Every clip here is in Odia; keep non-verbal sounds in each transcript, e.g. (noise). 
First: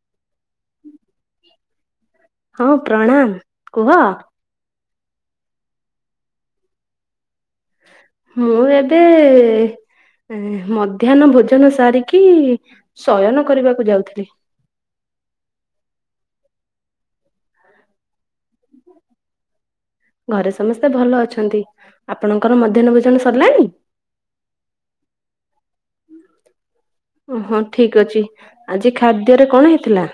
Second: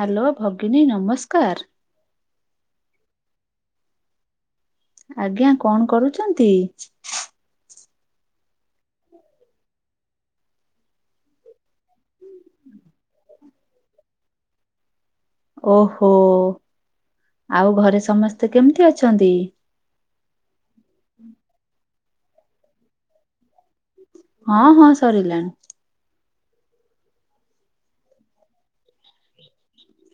ହ୍ୟାଲୋ ଭଗିନୀ ନମସ୍କାର। ହଁ ପ୍ରଣାମ କୁହ। ଆଜ୍ଞା କଣ କରୁଛନ୍ତି? ମୁଁ ଏବେ ଏ ମଧ୍ୟାହ୍ନ ଭୋଜନ ସାରିକି ଶୟନ କରିବାକୁ ଯାଉଥିଲି। ଓହୋ ଆଉ ଘରେ ସମସ୍ତେ କେମିତି ଅଛନ୍ତି? ଘରେ ସମସ୍ତେ ଭଲ ଅଛନ୍ତି। ଆପଣଙ୍କର ମଧ୍ୟାହ୍ନ ଭଜଣ ସରିଲାଣି। ହଁ ହଁ ସରିଲାଣି। ଓହୋ ଠିକ ଅଛି ଆଜି ଖାଦ୍ୟରେ କଣ ହେଇଥିଲା।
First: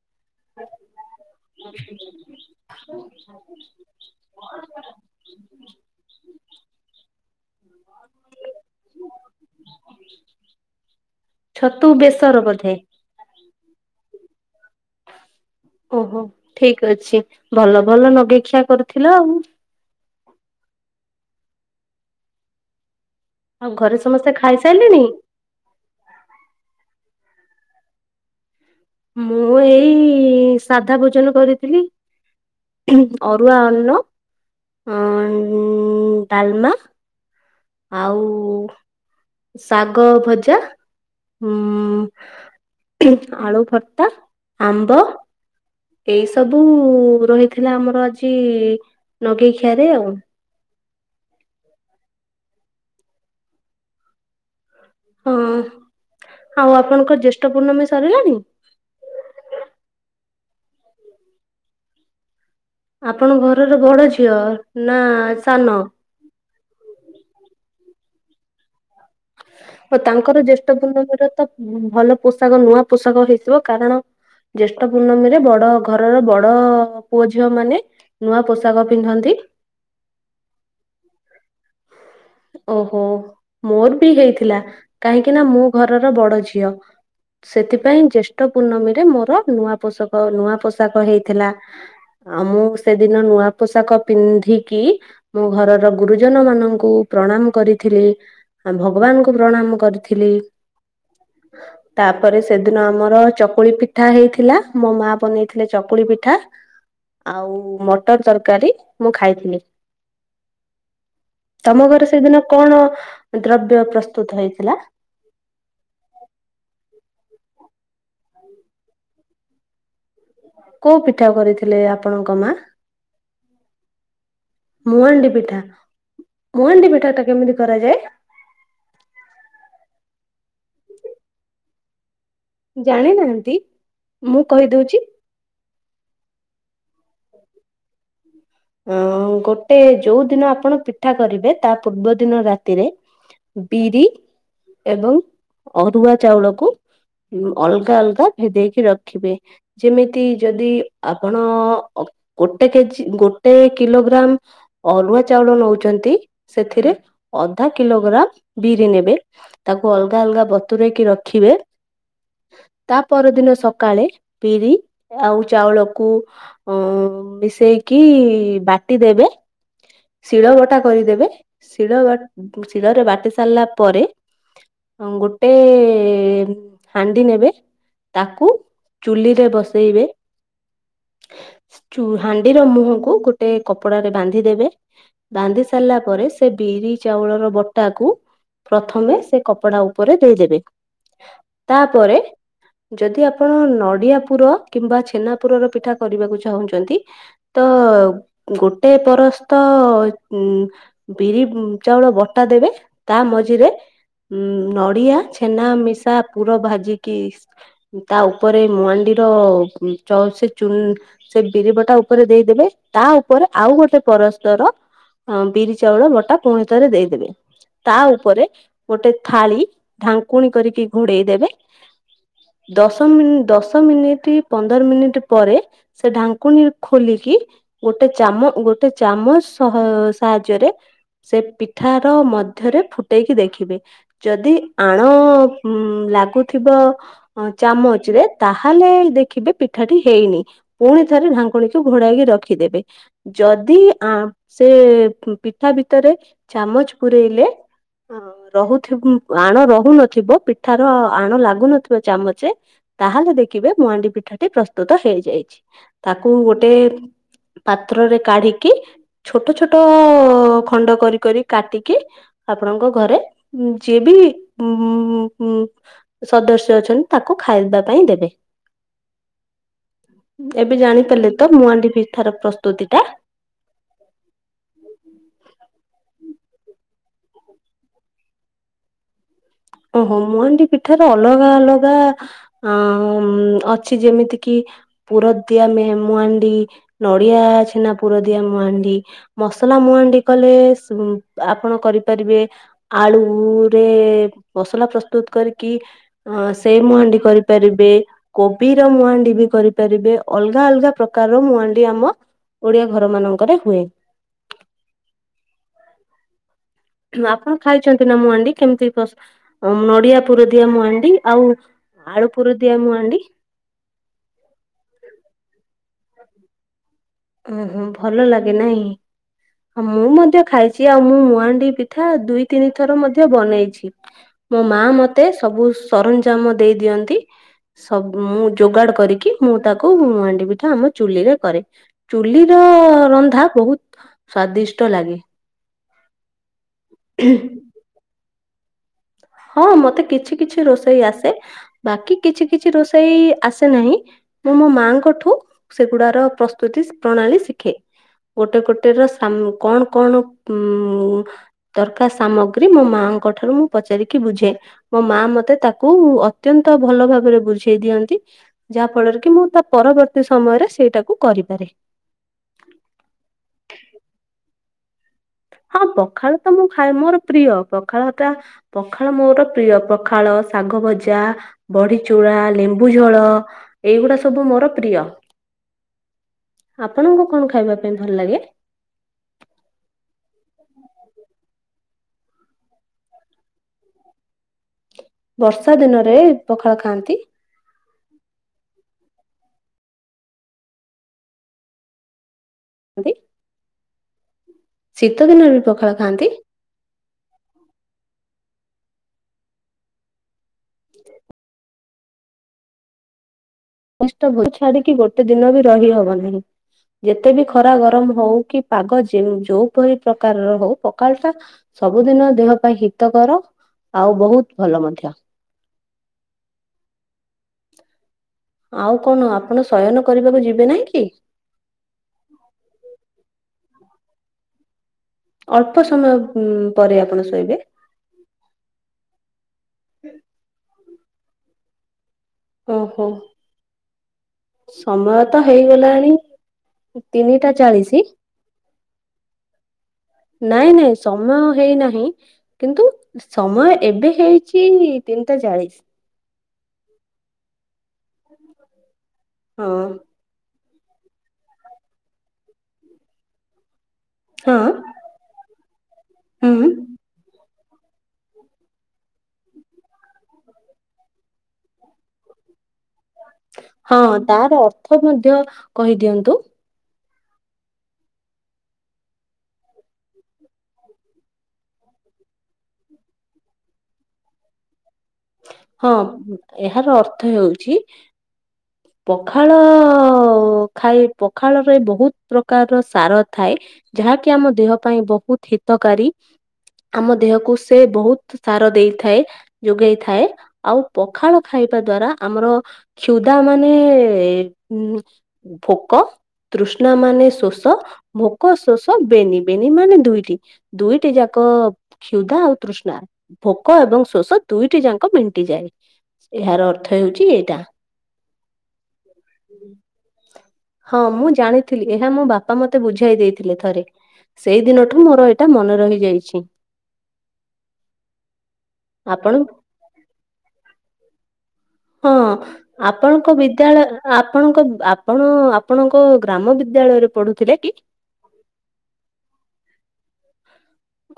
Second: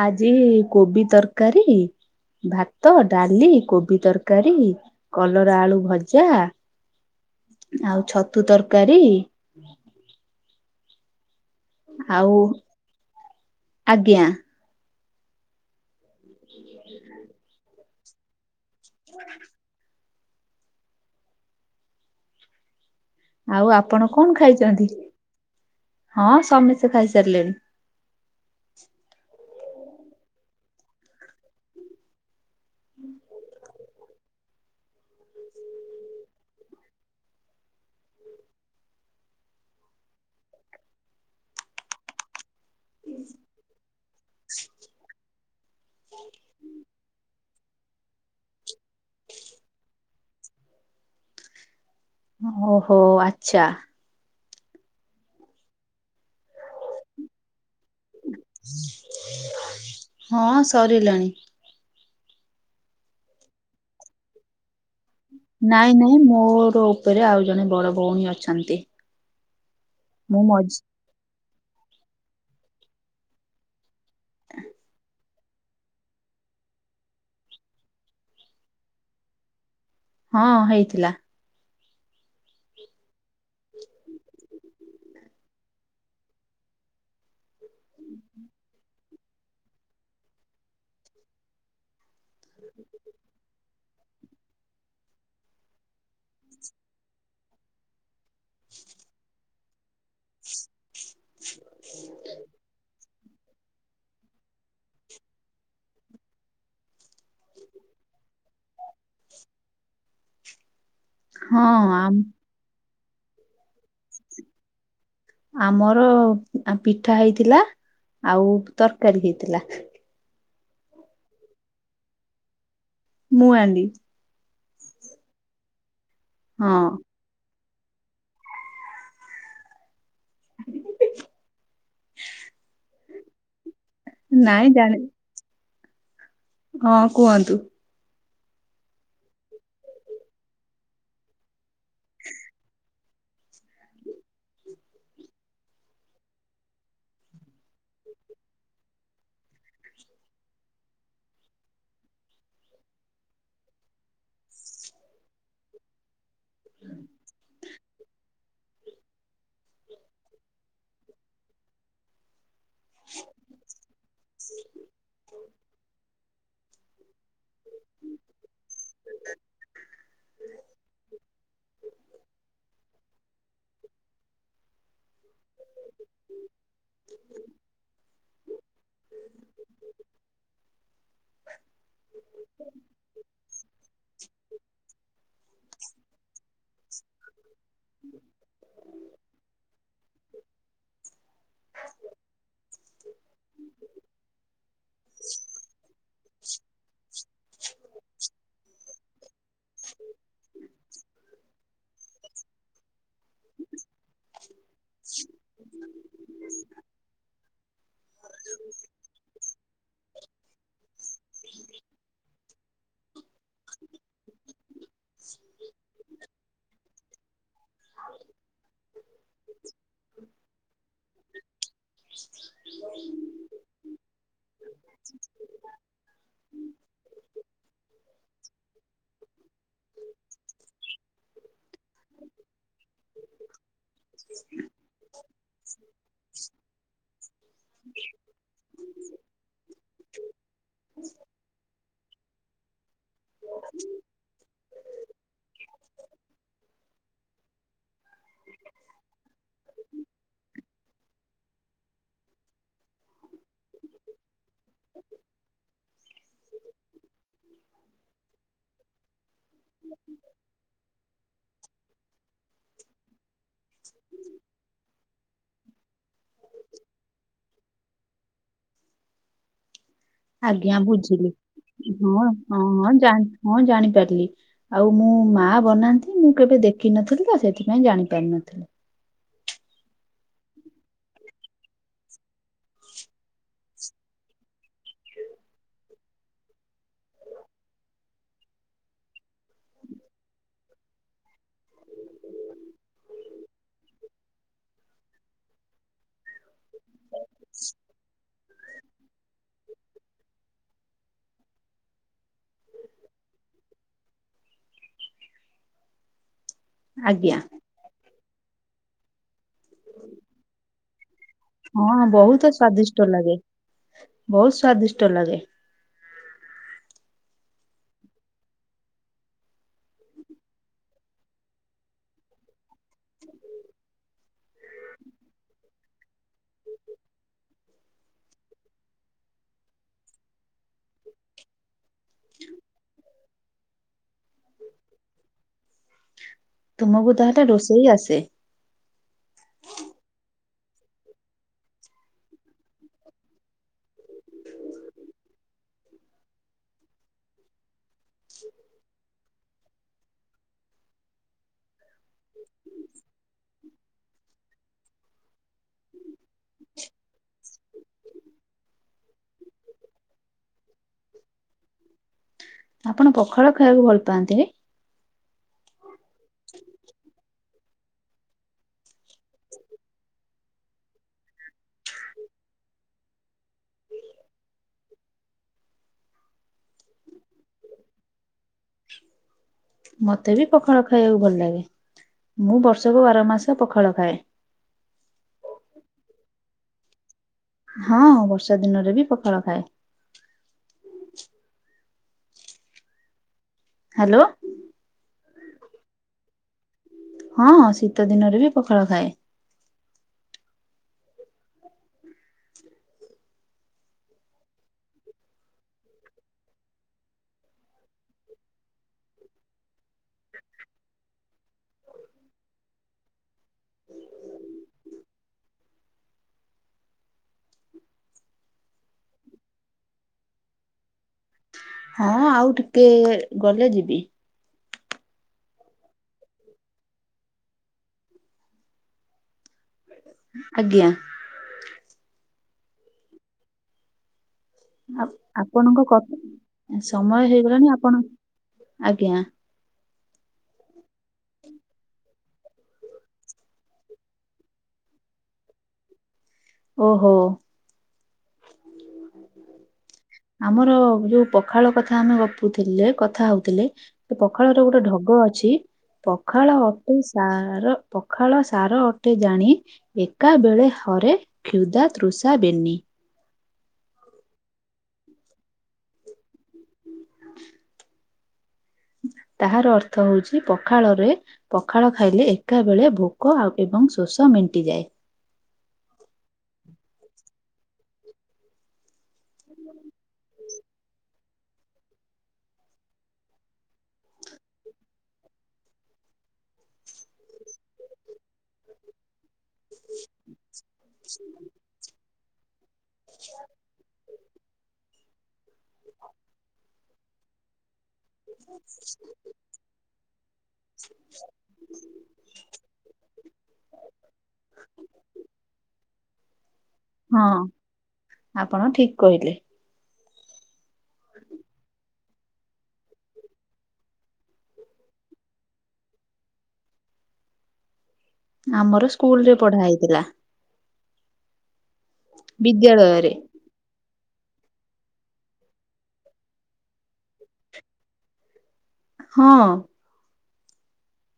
ଆଜି କୋବି ତରକାରୀ ଭାତ ଡାଲି କୋବି ତରକାରୀ କଲରା ଆଳୁ ଭଜା ଆଉ ଛତୁ ତରକାରୀ। ଛତୁ ଆଉ ବେସର ବୋଧେ। ଆଜ୍ଞା। ଓହୋ ଠିକ ଅଛି, ଭଲ। ଭଲ ନଗେଇଖିଆ କରୁଥିଲ ଆଉ। ଆଉ ଘରେ ଆପଣ ସମସ୍ତେ କଣ ଖାଇଛନ୍ତି। ଖାଇସାରିଲେଣି ହଁ ସମସ୍ତେ ଖାଇସାରିଲେଣି। ମୁଁ ଏଇ ସାଧା ଭୋଜନ କରିଥିଲି ଅରୁଆ ଅନ୍ନ, ଅ ଡାଲମା ଆଉ ଶାଗ ଭଜା, ହୁଁ ଆଳୁଭର୍ତ୍ତା, ଆମ୍ବ ଏଇ ସବୁ ରହି ଥିଲା ଆମର ଆଜି ନଗେଇ ଖିଆରେ ଆଉ। ଓହୋ ଆଛା। ହଁ ଆଉ ଆପଣଙ୍କର ଜ୍ୟେଷ୍ଠ ପୂର୍ଣ୍ଣମୀ ସରିଲାଣି। ହଁ ସରିଲାଣି। ଆପଣ ଘରର ବଡ ଝିଅ? ନା ସାନ? ନାଇଁ ନାଇଁ ମୋର ଉପରେ ଆଉ ଜଣେ ବଡ ଭଉଣୀ ଅଛନ୍ତି। ଓ ତାଙ୍କର ମୁଁ ଜ୍ୟେଷ୍ଠ ମଝି ପୂର୍ଣ୍ଣମୀର ତ ଭଲ ପୋଷାକ ନୂଆ ପୋଷାକ ହେଇଥିବ। କାରଣ ଜ୍ୟେଷ୍ଠ ପୂର୍ଣ୍ଣମୀ ରେ ବଡ ଘରର ବଡ ପୁଅ ଝିଅ ମାନେ ନୂଆ ପୋଷାକ ପିନ୍ଧନ୍ତି। ହଁ ହେଇଥିଲା। ଓହୋ। ମୋର ବି ହେଇଥିଲା କାହିଁକି ନା ମୁଁ ଘରର ବଡ ଝିଅ। ସେଥିପାଇଁ ଜ୍ୟେଷ୍ଠ ପୂର୍ଣ୍ଣମୀରେ ମୋ ସବ ନୂଆ ପୋଷାକ ନୂଆ ପୋଷାକ ହେଇଥିଲା ଆଉ ମୁଁ ସେଦିନ ନୂଆ ପୋଷାକ ପିନ୍ଧିକି ମୁଁ ଘରର ଗୁରୁଜନ ମାନଙ୍କୁ ପ୍ରଣାମ କରିଥିଲି। ଆ ଭଗବାନଙ୍କୁୁ ପ୍ରଣାମ କରିଥିଲି। ତାପରେ ସେଦିନ ଆମର ଚକୁଳି ପିଠା ହେଇଥିଲା, ମୋ ମା ବନେଇଥିଲେ ଚକୁଳି ପିଠା ଆଉ ମଟର ତରକାରୀ, ମୁଁ ଖାଇଥିଲି। ହଁ ତମ ଘରେ ଆମ ସେଦିନ କଣ ଦ୍ରବ୍ୟ ପ୍ରସ୍ତୁତ ହେଇଥିଲା ଆମର ପିଠା ହେଇଥିଲା ଆଉ ତରକାରୀ ହେଇଥିଲା କୋଉ ପିଠା କରିଥିଲେ ଆପଣଙ୍କ ମା ମୁଁ ଆଡି ମୁଁ ଆଣ୍ଡି ପିଠା ହଁ ଗୁହାଣ୍ଡି ପିଠା ଟ କେମିତି କରାଯାଏ ଜାଣି ନାହାନ୍ତି ମୁଁ ନାଇଁ ଜାଣି କହିଦଉଛି ହଁ କୁହନ୍ତୁ ଅ ଗୋଟେ ଯୋଉ ଦିନ ଆପଣ ପିଠା କରିବେ ତା ପୂର୍ବ ଦିନ ରାତିରେ ବିରି ଏବଂ ଅରୁଆ ଚାଉଳକୁ ଅଲଗା ଅଲଗା ଭିଦେଇକି ରଖିବେ ଯେମିତି ଯଦି ଆପଣ ଗୋଟେ କେଜିୋ କେତେ କିଲୋଗ୍ରାମ ଅରୁଆ ଚାଉଳ ନଉଛନ୍ତି ସେଥିରେ ଅଧା କିଲୋଗ୍ରାମ ବିରି ନେବେ ତାକୁ ଅଲଗା ଅଲଗା ବତୁରରେଇକି ରଖିବେ ତା ପରଦିନ ସକାଳେ ପିରି ଆଉ ଚାଉଳକୁ ଅ ମିଶେଇକି ବାଟିଦେବେ ଶିଳ ବଟା କରିଦେବେ ଶିଳ ବା ଶିଳରେ ବାଟି ସାରିଲା ପରେ ଗୋଟେ ହାଣ୍ଡି ନେବେ ତାକୁ ଚୁଲିରେ ବସେଇବେ ୁ ହାଣ୍ଡି ର ମୁହକୁ ଗୋଟ ଗୋଟେ କପଡରେ ବାନ୍ଧି ଦେବେ ବାନ୍ଧି ସାରିଲା ପରେ ସେ ବିରି ଚାଉଳର ବଟାକୁ ପ୍ରଥମେ ସେ କପଡ଼ା ଉପରେ ଦେଇଦେବେ ତାପରେ ଯଦି ଆପଣ ନଡିଆ ପୁର କିମ୍ବା ଛେନା ପୁରର ପିଠା କରିବାକୁ ଚାହୁଁଛନ୍ତି ତ ଗୋଟେ ପରସ୍ତ ଉ ବିରି ଚାଉଳ ବଟା ଦେବେ ତା ମଝିରେ ଉ ନଡିଆ ଛେନା ମିଶା ପୁର ଭାଜିକି ତା ଉପରେ ମୁହାଣ୍ଡିର ସେ ଚ ସେ ବିରି ବଟା ଉପରେ ଦେଇଦେବେ ତା ଉପରେ ଆଉ ଗୋଟେ ପରସ୍ପର ବିରି ଚାଉଳ ବଟା ପୁଣି ଥରେ ଦେଇଦେବେ ତା ଉପରେ ଗୋଟେ ଥାଳି ଢାଙ୍କୁଣୀ କରିକି ଘୋଡେଇ ଦେବେ ଦଶ ମିନି ଦଶ ମିନିଟ ପନ୍ଦର ମିନିଟ ପରେ ସେ ଢାଙ୍କୁଣୀ ଖୋଲିକି ଗୋଟେ ଗୋଟେ ଚାମଚ ସାହାଯ୍ୟରେ ସେ ପିଠାର ମଧ୍ୟରେ ଫୁଟେଇକି ଦେଖିବେ ଯଦି ଆଣ ଲାଗୁଥିବ ଚାମଚରେ ତାହେଲେ ଦେଖିବେ ପିଠାଟି ହେଇନି ପୁଣି ଥରେ ଢାଙ୍କୁଣୀକୁ ଘୋଡାଇକି ରଖି ଦେଖିଦେବେ ଯଦି ସେ ପିଠା ଭିତରେ ଚାମଚ ପୂରେଇଲେ ରହୁିବ ଆଣ ରହୁନଥିବ ପିଠାର ଆଣ ଲାଗୁନଥିବ ଚାମଚ ତାହେଲେ ଦେଖିବେ ମୁହାଣ୍ଡି ପିଠାଟି ପ୍ରସ୍ତୁତ ହେଇଯାଇଛି ତାକୁ ଗୋଟେ ପାତ୍ରରେ କାଢିକି ଛୋଟ ଛୋଟ ଖଣ୍ଡ କରି କରି କାଟିକି ଆପଣଙ୍କ ଘରେ ଯିଏ ବି ଉ ସଦସ୍ୟ ଅଛନ୍ତି ତାକୁ ଖାଇବା ପାଇଁ ଦେବେ ଆଜ୍ଞା ଏବେ ବୁଝିଲି ଜାଣିପାରିଲେ ତ ମୁହାଣ୍ଡି ଭିତରେ ହଁ ହଁ ହଁା ହଁ ଜାଣିପାରିଲି ଆଉ ମୁଁ ମା ବନାନ୍ତି ମୁଁ କେବେ ଦେଖିନଥିଲି ତ ସେଥିପାଇଁ ଜାଣି ପାରିନଥିଲି ଓହୋ ମୁହାଣ୍ଡି ପିଠାର ଅଲଗା ଅଲଗା ଅମ ଅଛି ଯେମିତି କିି ପୁରଦିଆ ମେ ମୁହାଣ୍ଡି ନଡିଆ ଛେନା ପୁରଦିଆ ମୁହାଣ୍ଡି ମସଲା ମୁହାଣ୍ଡି କଲେ ସ ଆପଣ କରିପାରିବେ ଆଳୁରେ। ମସଲା ପ୍ରସ୍ତୁତ କରିକି ଅ ସେଇ ମୁହାଣ୍ଡି କରିପାରିବେ କୋବିର ମୁହାଣ୍ଡି ବି କରିପାରିବେ ଅଲଗା ଅଲଗା ପ୍ରକାରର ମୁହାଣ୍ଡି ଆମ ଓଡିଆ ଘର ମାନଙ୍କରେ ହୁଏ। ଆଜ୍ଞା ଆପଣ ଖାଇଛନ୍ତ ନ୍ତିନା ମୁଁ ମୁଆଣ୍ଡି କେମିତି ସ ଅମ ନଡିଆ ପୁର ଦିଆ ମୁଆଣ୍ଡି। ହଁ ବହୁତ ସ୍ଵାଦିଷ୍ଟ ଲାଗେ ବହୁତ ସ୍ଵାଦିଷ୍ଟ ଲାଗେ। ଓହୋ ଭଲ ଲାଗେ ନାହିଁ ମୁଁ ମଧ୍ୟ ଖାଇଛି ଆଉ ମୁଁ ମୁହାଣ୍ଡି ପିଠା ଦୁଇ ତିନି ଥର ମଧ୍ୟ ବନେଇଛି ମୋ ମା ମତେ ସବୁ ସରଞ୍ଜାମ ଦେଇ ଦିଅନ୍ତି ସବ ମୁଁ ଯୋଗାଡ କରିକି ମୁଁ ତାକୁ ମୁହାଣ୍ଡି ପିଠା ଆମ ଚୁଲିରେ କରେ। ଚୁଲିର ରନ୍ଧା ବହୁତ ସ୍ଵାଦିଷ୍ଟ ଲାଗେ। ତୁମକୁ ତାହେଲେ ରୋଷେଇ ଆସେ। ହଁ ମତେ କିଛି କିଛି ରୋଷେଇ ଆସେ ବାକି କିଛି କିଛି ରୋଷେଇ ଆସେ ନାହିଁ ମୁଁ ମୋ ମାଙ୍କଠୁ ସେଗୁଡାର ପ୍ରସ୍ତୁତି ପ୍ରଣାଳୀ ଶିଖେ। ଗୋଟେ ଗୋଟେ ର ସାମ। କଣ କଣ ଉମ ଦରକାର ସାମଗ୍ରୀ ମୋ ମାଙ୍କ ଠାରୁ ମୁ ପଚାରି କି ବୁଝେ ମୋ ମା ମତେ ତାକୁ ଅତ୍ୟନ୍ତ ଭଲ ଭାବରେ ବୁଝେଇ ଦିଅନ୍ତି ଯାହା ଫଳରେ କି ମୁଁ ତା ପରବର୍ତ୍ତୀ ସମୟରେ ସେଇଟାକୁ କରିପାରେ। ଆପଣ ପଖାଳ ଖାଇବାକୁ ଭଲ ପାଆନ୍ତି ରାଇଟ। ହଁ ତ। ଖାଳ ତ ମୁଁ ଖାଏ ମୋର ପ୍ରିୟ। ପଖାଳ ଟା ପଖାଳ ମୋର ପ୍ରିୟ ପଖାଳ ଶାଗ ଭଜା ବଢି ଚୁରା ଲେମ୍ବୁଝୋଳ ଏଇଗୁଡା ସବୁ ମୋର ପ୍ରିୟ। ଆପଣଙ୍କୁ କଣ ଖାଇବା ପାଇଁ ଭଲ ଲାଗେ? ମତେ ବି ପଖାଳ ଖାଇବାକୁ ଭଲ ଲାଗେ। ମୁଁ ବର୍ଷକୁ ବାର ମାସ ପଖାଳ ଖାଏ। ବର୍ଷା ଦିନରେ ପଖାଳ ଖାଆନ୍ତି। ହଁ ବର୍ଷା ଦିନରେ ବି ପଖାଳ ଖାଏ। ଆନ୍ତି। ହାଲୋ। ଶୀତ ଦିନରେ ବି ପଖାଳ ଖାଆନ୍ତି। ହଁ ଶୀତ ଦିନରେ ବି ପଖାଳ ଖାଏ। କଷ୍ଟ ଭୋ ଛାଡିକି ଗୋଟେ ଦିନ ବି ରହି ହବନି ଯେତେ ବି ଖରା ଗରମ ହଉ କି ପାଗ ଯେ ଯୋଉପରି ପ୍ରକାରର ହଉ ପକାଳଟା ସବୁଦିନ ଦେହ ପାଇଁ ହିତକର ଆଉ ବହୁତ ଭଲ ମଧ୍ୟ। ଆଉ କଣ ଆପଣ ଶୟନ କରିବାକୁ ଯିବେ ନାହିଁ କି? ହଁ ଆଉ ଟିକେ ଗଲେ ଯିବି। ଅଳ୍ପ ସମୟ ଉମ ପରେ ଆପଣ ଶୋଇବେ। ଆଜ୍ଞା। ଓ ହୋ। ଆ ଆପଣଙ୍କ କ ସମୟ ତିନିଟା ହେଇଗଲାଣି ଚାଳିଶି ଆପଣ ଆଜ୍ଞା। ନାଇଁ ନାଇଁ ସମୟ ହେଇନାହିଁ କିନ୍ତୁ ସମୟ ଏବେ ହେଇଛି ତିନିଟା ଚାଳିଶ। ଓହୋ। ହଁ। ଆମର ଯୋଉ ପଖାଳ କଥା ଆମେ ଗପୁଥିଲେ କଥା ହଉଥିଲେ। ପଖାଳ ହଁ ର ଗୋଟେ ଢଗ ଅଛି ପଖାଳ ହୁଁ ଅଟେ ସାର। ପଖାଳ ସାର ଅଟେ, ଜାଣେ ଏକା ବେଳେ ହରେ କ୍ଷୁଧା ତୃଷା ବେନି। ହଁ ତାର ଅର୍ଥ ମଧ୍ୟ କହିଦିଅନ୍ତୁ। ତାହାର ଅର୍ଥ ହଉଛି, ପଖାଳରେ ପଖାଳ ଖାଇଲେ ଏକା ବେଳେ ଭୋକ ଏବଂ ଶୋଷ ମେଣ୍ଟିଯାଏ। ହଁ ଏହାର ଅର୍ଥ ହେଉଛି। ପଖାଳ ଖାଇ ପଖାଳରେ ବହୁତ ପ୍ରକାରର ସାର ଥାଏ, ଯାହାକି ଆମ ଦେହ ପାଇଁ ବହୁତ ହିତକାରୀ। ଆମ ଦେହକୁ ସେ ବହୁତ ସାର ଦେଇଥାଏ। ଯୋଗେଇ ଥାଏ, ଆଉ ପଖାଳ ଖାଇବା ଦ୍ଵାରା ଆମର କ୍ଷୁଦା ମାନେ ସେ ଉଁ। ଭୋକ ତୃଷ୍ଣା ମାନେ ଶୋଷ। ତ ଭୋକ, ଶୋଷ ବେନି। ବେନି ମାନେ ଦୁଇଟି। ଦୁଇଟି ଯାକ କ୍ଷୁଦା ଆଉ ତୃଷ୍ଣା, ଭୋକ ଏବଂ ଶୋଷ ଦୁଇଟି ଯାକ ମେଣ୍ଟିଯାଏ। ଏହାର ଅର୍ଥ ହଁ ହେଉଛି ଏଇଟା। ଆପଣ ଠିକ କହିଲେ। ହଁ, ମୁଁ ଜାଣିଥିଲି। ଏହା ମୋ ବାପା ମତେ ବୁଝାଇ ଦେଇଥିଲେ ଥରେ। ସେଇ ଦିନଠୁ ମୋର ଏଇଟା ମନେ ରହିଯାଇଛି। ଆମ ସ୍କୁଲ ଆପଣ ରେ ପଢା ହେଇଥିଲା। (inaudible) ହଁ ବିଦ୍ୟାଳୟରେ ଆପଣଙ୍କ ବିଦ୍ୟାଳୟ ଆପଣ ଆପଣଙ୍କ ଗ୍ରାମ ବିଦ୍ୟାଳୟରେ ପଢୁଥିଲେ କି? ହଁ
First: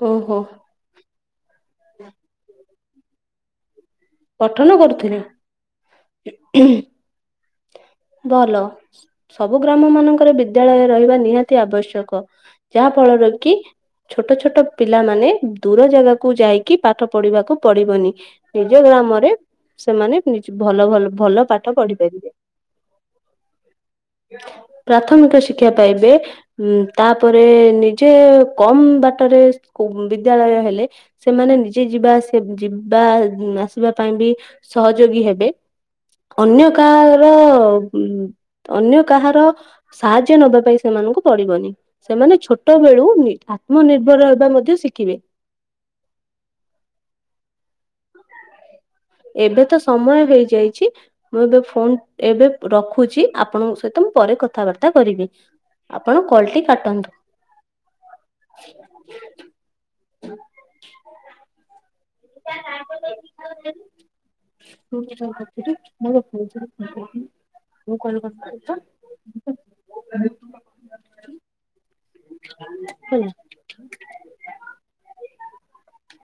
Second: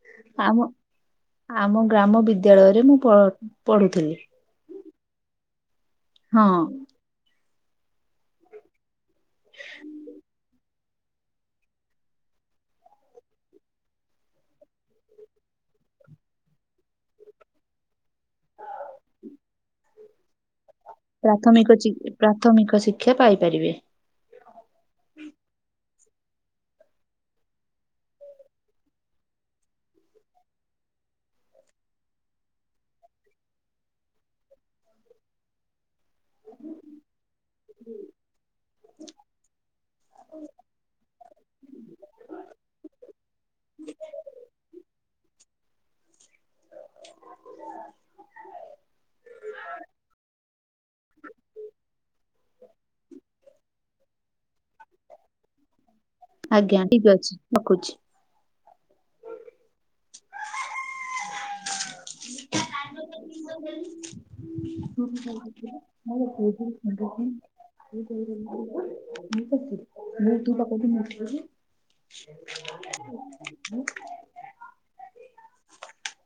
ଓହୋ ଆମ ଆମ ଗ୍ରାମ ବିଦ୍ୟାଳୟରେ ମୁଁ (unintelligible) ପଢ଼ୁଥିଲି। ଥିଲେ ହଁ। ଭଲ। ସବୁ ଗ୍ରାମ ମାନଙ୍କରେ ବିଦ୍ୟାଳୟ ରହିବା ନିହାତି ଆବଶ୍ୟକ ଯାହା ଫଳରେ କି ଛୋଟ ଛୋଟ ପିଲାମାନେ ଦୂର ଜାଗାକୁୁ ଯାଇକି ପାଠ ପଢିବାକୁ ପଡିବନି। ଗ୍ରାମରେ ସେମାନେ ଚି ଭଲ ଭଲ ଭଲ ପ୍ରାଥମିକ ପାଠ ଚି ପଢିପାରିବେ ପ୍ରାଥମିକ ଶିକ୍ଷା ପାଇପାରିବେ ପ୍ରାଥମିକ ଶିକ୍ଷା ପାଇବେ ଉଁ ତାପରେ ନିଜେ କମ ବାଟରେ କୁମ ବିଦ୍ୟାଳୟ ହେଲେ ସେମାନେ ନିଜେ ଯିବା ଆସିବ ଯିବ ଆ ଆସିବା ପାଇଁ ବି ସହଯୋଗୀ ହେବେ। ଅନ୍ୟ କାହାର ମ୍ ଅନ୍ୟ କାହାର ସାହାଯ୍ୟ ନବା ପାଇଁ ସେମାନଙ୍କୁ ପଡିବନି ସେମାନେ ଛୋଟ ବେଳୁ ନି ଆତ୍ମନିର୍ଭର ହେବା ମଧ୍ୟ ଶିଖିବେ। ଏବେ ତ ସମୟ ହେଇଯାଇଛି ମୁଁ ଏବେ ଫୋନ ଏବେ ରଖୁଚି ଆପଣଙ୍କ ସହିତ ମୁଁ ପରେ କଥାବାର୍ତ୍ତା କରିବି। ଆପଣ କଲଟି ଆଜ୍ଞା ଠିକ କାଟନ୍ତୁ। ଅଛି ରଖୁଛି। ମୁଁ କଲ୍ କରିଥିଲି ତ ହେଲା (unintelligible)